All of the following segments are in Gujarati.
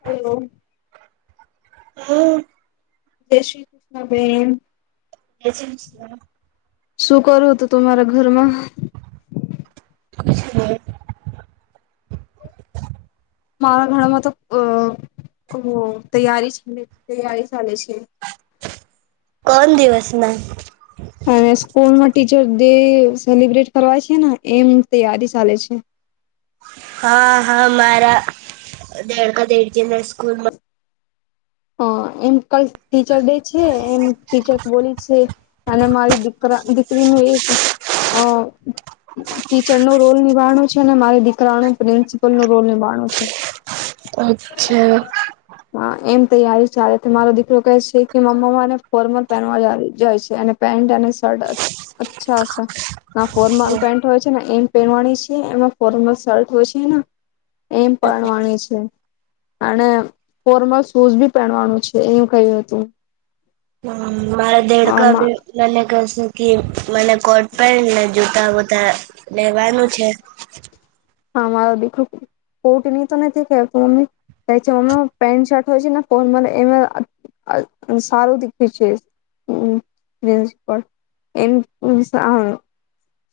હલો હમ [unintelligible] જય શ્રી ક્રિષ્ણ બેન કોણ શું કરું તો તમારા ઘરમાં એ [inaudible] મારા ઘરમાં તો અ ઓ તૈયારી તૈયારી ચાલે છે કોણ દિવસના હાને સ્કૂલમા ટીચર ડે સેલિબ્રેટ કરવા છે ને એમ તૈયારી ચાલે છે હા હા મારા દડકા દેડકીના સ્કૂલમાં હ એમ કાલ ટીચર ડે છે એમ ટીચર બોલી છે અને મારી દીકરા દીકરીનું એક અ ટીચર નો રોલ નિભાડનો છે અને મારી દીકરાનું પ્રિન્સિપલ નો રોલ નિભાર છે અચ્છા. હા એમ તૈયારી ચાલે મારો દીકરો કહે છે કે મમ્માને ફોર્મલ પહેનવા જાય છે અને પેન્ટ અને શર્ટ અચ્છા સે ફોર્મલ પેન્ટ હોય છે ને એમ પહેરવાની છે, એમાં ફોર્મલ શર્ટ હોય છે એમ પહેરવાની છે, અને ફોર્મલ શૂઝ બી પહેરવાનું છે એવ કહ્યું હતું. મારા દેડકા ભી હા, નાને ગસ જો મને કોટ પેન્ટ ને જતા બતા લેવાનું છે. આ મારો દીકરો કોટની તો નથી મમ્મી ક છે મમ્મી પેન્ટ શર્ટ હોય છે ને ફોર્મલ એ સારું દેખ્યું છે,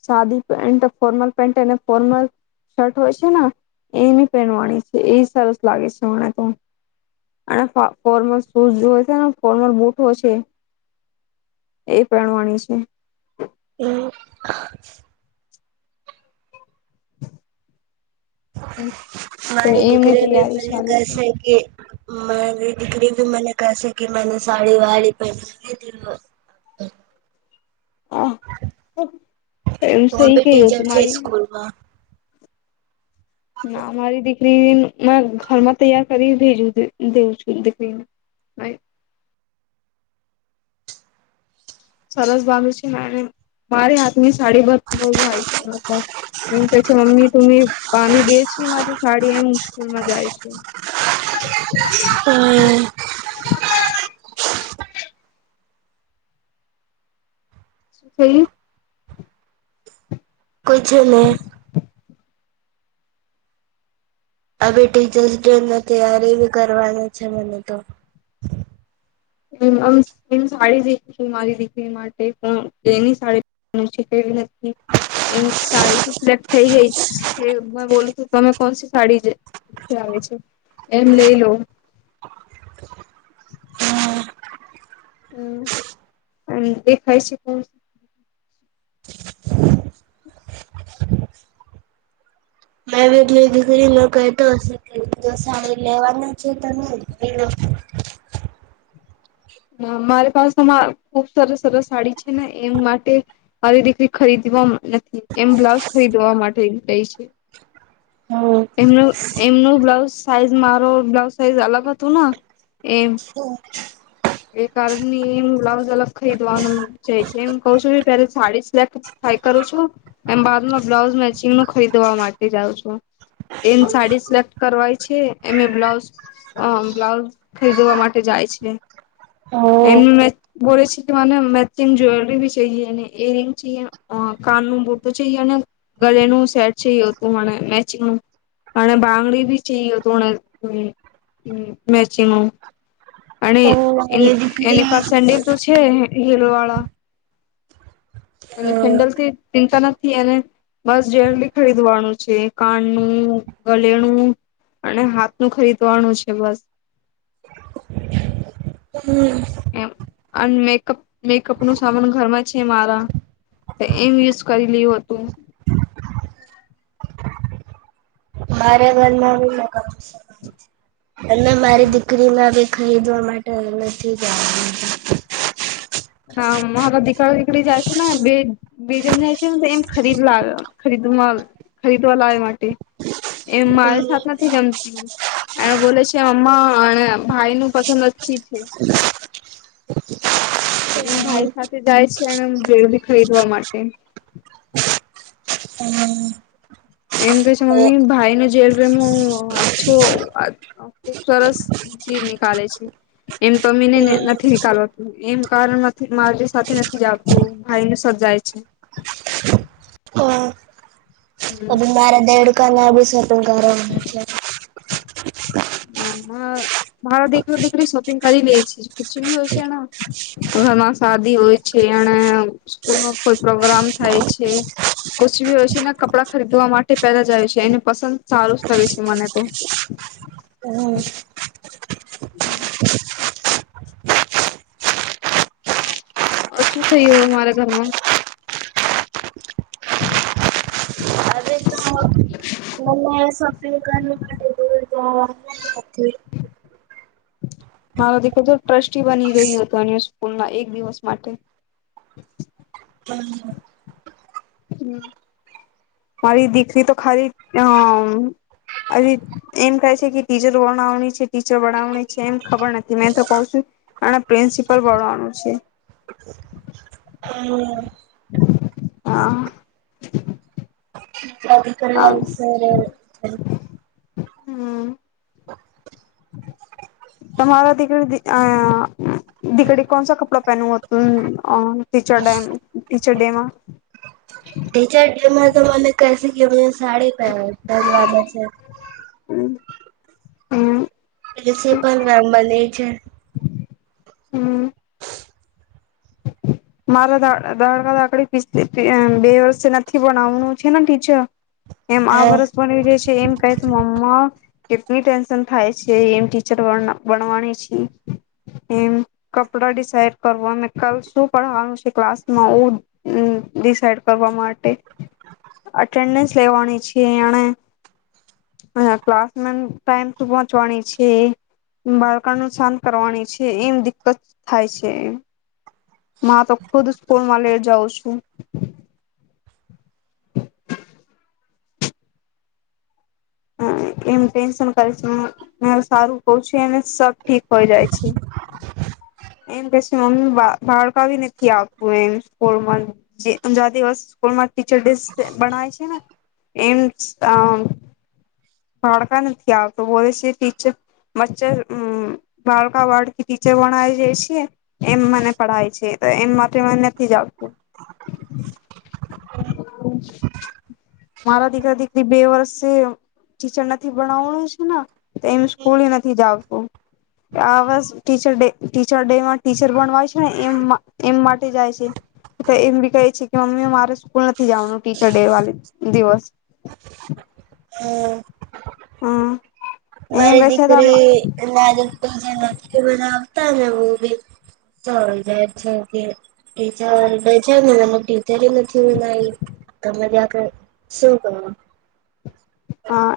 સાદી pant formal pant formal shirt હોય છે ને, એની પહેરવાની છે એ સરસ લાગે છે મને તો, અને ફોર્મલ શૂઝ હોય છેને ફોર્મલ બૂટ હો છે, એ પહેરવાની છે. એમ. હમ. મારી દીકરી ભી મને કહે છે કે મા દીકરી ભી મને કસે કે મને સાડી વાડી પહેની દી વ. હ એ વો સહી ક ભી હો તુ ટીચર છે મારી સ્કૂલમાં ના મારી દીકરી મે ઘરમાં તૈયાર કરી ભેજું દેઉું છું દીકરીને. સરસ બાંધી છે મેને મારે આદમી સાડી બ બુય છેછ એવું કેછે મમ્મી ત [unintelligible] પાણી દે છે માટેરી સાડી એમ સ્કૂલ માં જાય છે. હમ. [unintelligible] શું થયું? કુછની. આવે ટીચર્સ ડે ની તય્યારે બી કરવાની છે મને તો. સાડી શી મારી દીકરી માટે પણ એની સાડી છે કેવી નથી. એમ સાડીથી સિલેક્ટ થઈ ગઈ છે. મે બોલું છું તમે કોણ સ સાડી આવે છે, એમ લઈ લો. હા હમ, અને દેખાય છે કો [unintelligible] મે એટલી દીકરીને કતો હશે કે જો સાડી લેવાની છે તમે. હ મારી પાસેમાં ખુબ સરસ સરસ સાડી છે ને એમ માટે, મારી દીકરી ખરીદવા નથી એમ બ્લાઉઝ ખરીદવા માટે ગઈ છે. હમ એમનું એમનું બ્લાઉઝ સાઈઝ મારો બ્લાઉઝ સાઈઝ અલગ હતોના. હમ. કારનેમ બ્લાઉઝ અલગ ખરીદવાનું જ છે એમ. કઉ છું પે સાડી સિલાક થાય કરું છું, એમ બાદમાં બ્લાઉઝ મેચિંગ નું ખરીદવા માટે જાઉં છું. એ સાડી સિલેક્ટ કરવાય છે એમ એ બ્લાઉઝ અમ બ્લાઉઝ ખરીદવા માટે જાય છે, એ મે બોલે છે મને મેચિંગ જવેલરી બી છીએ અને એરિંગ છીએ કાન ન બટું છેએ અને ગલેનું સેટ છે હતું મને. મેચિંગ, અને બાંગડી બી છીએ હતું અંણે મેચિંગમ.. અને એ મારી દીકરી એની પાસ સેન્ડલ તો છે. હીલવાળા. અને સેન્ડલથી ચિંતા નથી એને, બસ જેરલી ખરીદવાણુ છે કાનણુ, ગલેણુ અને હાથણુ ખરીદવાનું છે બસ. હમ અન મેઅપ મેકઅપ નું સામાન ઘરમાં છે મારા એમ યુઝ કરી લય હતું મારે ઘરમાં [unintelligible] અને મારી દીકરી ના ખરીદવા માટે નથી જાય ના મારો દીકરો દીકરી જાય છે ને બે બે જણ જાય છે ને એમ ખરીદ લ ખરીદ ખરીદવા લાવવા માટે એમ મારી સાથે નથી જમતી એ બોલે છે અમ્મા અને ભાઈ નું પસંદ અચ્છી છે એમ ભાઈ સાથે જાય છે એ જરૂરી ખરીદવા માટે એમ કે છે મમ્મી ભાઈ ન જેવેલરી મું અછો ખુબ સરસ ચીજ નીકાલેે છે એમ તો તમીને નથી નીકાલવાતું એમ કારણ માંથી મારી સાથે નથી જતું ભાઈને સાથ જાય છે અબ હમ મારા દેડ ક ના બી સ્વત કરો [unintelligible] હ માં મારો દીકરો દીકરી શોપિંગ કરી લે છે કછ બી હોય છેને ઘરમાં શાદી હોય છે એને સ્કૂલમાં કોઈ પ્રોગ્રામ થાય છે કુછ બી હોય છે ને કપડા ખરીદવા માટે પેલા જાય છે એને પસંદ સારું જ લાગે છે મને તો હમ હમ શું થયું મારા ઘરમાં [unintelligible] સોપિંગ કરવા માટે જ [unintelligible] મારો દીકરો તો ટ્રસ્ટી બની ગય હતું અના સ્કૂલ મા એક દિવસ માટે હ મારી દીકરી તો ખાલી અ ખાલી એમ કહે છે કે ટીચર બનાવની છે ટીચર બનાવની છે એમ ખબર નથી મેં તો કહ છું એને પ્રિન્સિપલ બણવાનું છે હમ હા પિક સર [unintelligible] હ તમારા દીકરી આ દીકરી કોણસા કપડા પહેનું હતું ટીચર ડ ટીચર ડેમાં તમામાને કસ કને [unintelligible] સાડીર છે [unintelligible] હમ હમ પ્રિન્સિપલ મેમ બની છે હમ મારા દા દાકડી [unintelligible] બે વર્ષે નથી બનાવનું છે ને ટીચર એમ આ હા વર્ષ બવી ર છે એમ ક મમ્મા કેટલી ટેન્શન થાય છે એમ ટીચર બનવાણી છે એમ કપડા દસાઈડ કરવા નું શું ભણવાનું છે ક્લાસમાં ડિસાઇડ કરવા માટે અટેન્ડન્સ લેવાની છે એણે ક્લાસ ટમ ટુ પહોચવાની છે બાળકનું શાંત કરવાણી છે એમ દિકકત થાય છે તો ખુદ સ્કૂલમાં લેટ જાઉં છું [unintelligible] હ એમ ટેન્શન કરે છે સારું કહ છેું અને સબ ઠીક હોય જાય છે એમ કે છે મમ્મી બાળકી નથી આપતું એમ સ્કૂલ જે [unintelligible] દિવસ સ્કૂલમાં ટીચર ડે બનાય છે ને એમ કા નથી આવતું બોલે છે ટીચર બચ્ચરકા વડથી ટીરણ જાય છે એમ મને પડાય છે એમ માટે મને નથી જતું મારા દીકરા દીકરી બે વર્ષે ટ છે ને તો એમ સ્કૂલ નથી જાવતું. આ વ ટ ટીચર ડે ટીચરણવાય છે. ને એ એમ માટે જાય છે એમ બી કહે છે કે, મમ્મી મારે સ્કૂલ નથી જવા. નું ટીચર ડે વા દિવસ હા હમ્મ મારે દીખરે નાદવ જ બના [unintelligible] હા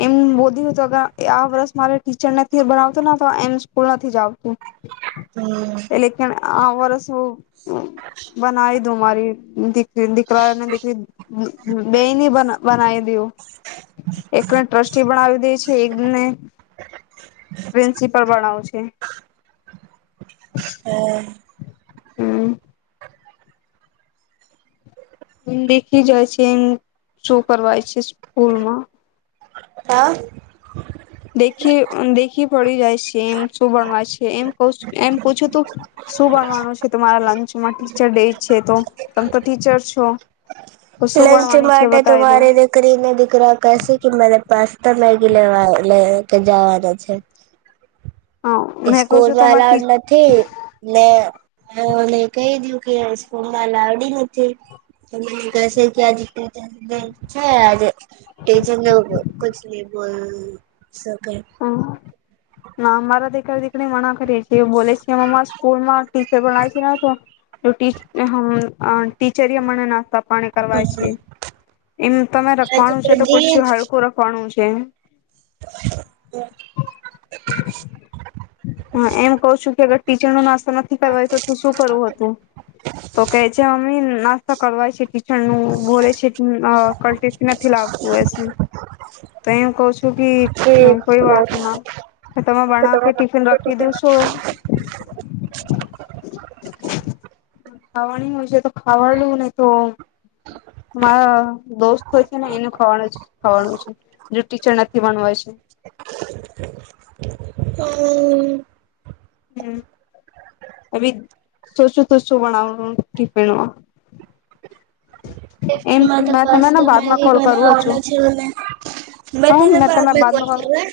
એ એમ બોધ્યું આ વર્ષ મારે ટીચર નથી બનાવતું તો એ સ્કૂલ નથી જ આવતું. હમ્મ એટલે કે આ વરષુ બનાવી દું મારી દીકરી દીકરાને દીકરી બેની બનાવી એકને ટ્રસ્ટી બનાવી દે છે. એકને પ્રિન્સિપલ બનાવુ છે. હમ્મ એમ દેખી જાય છે. એમ શું કરવાય છે, સ્કૂલમાં હા દેખી દેખી પડી જાય છે. એમ શું ભણવા છે, એમ ક એમ પૂછ્યું તું શું ભણવાનું છે, તમારા લંચમાં ટીચર ડે છે તો તમે તો ટીચર છો. તો શું લંચ ભણવાની છે માટે બતાવી દો તુંરે દી કરીરી ને દીકરા કસે કે મારે પાસે મેગી લેવા લે કે જવાના છે હા મેં કઉ છું સ્કૂલમાં તમારે અલાઉડ ટી નથી. ને બઉને કહી દું કે સ્કૂલ મા અલાવડી નથી કસે કે આજ ટીચ છે. આજે ટીચર કછ ન બોલ હમ્મ સકે ના અમારા દેક દીકરી મણા કરીરી એ બોલે છે, અ સ્કૂલ માં ટીચર પણ છે ન તો તો ટીચ ને હમ્મ ટીચરે મનનાતા પણે કરવા છે. એમ તમે રખવાનું છે, તો કછ હલકું રખવાનું છે કેમ હુ એમ કહ છું કે, ટીચર નો નાસ્તો નથી કરવાઇ તો તું શું કરું હતું. તો કે છે મમ્મી સકવાય છે હુ ભોલે છે. કલ ટફી નથી લાવતું હશે. તો એ હું કઉ છું કે કોઈ વાત ના તમે બના બસ કે ટિફિન રાખી દઉ છો ત [unintelligible] ખાવાની હોય છે તો ખાવાડ લું નહી તો મારા દોસ્ત હોય છે ને એનું ખવા ખાવાનું છે. જે ટીચર નથી ભણવાય છે હમ્મ હમ હી શો શું તો શું બણાવવાનું ટિફિન મા તો પાસ્તા મેગી કરું છું બનાવાના છે. ને હ મેં તેના તમે બ કોલ બાદમાં કરું હ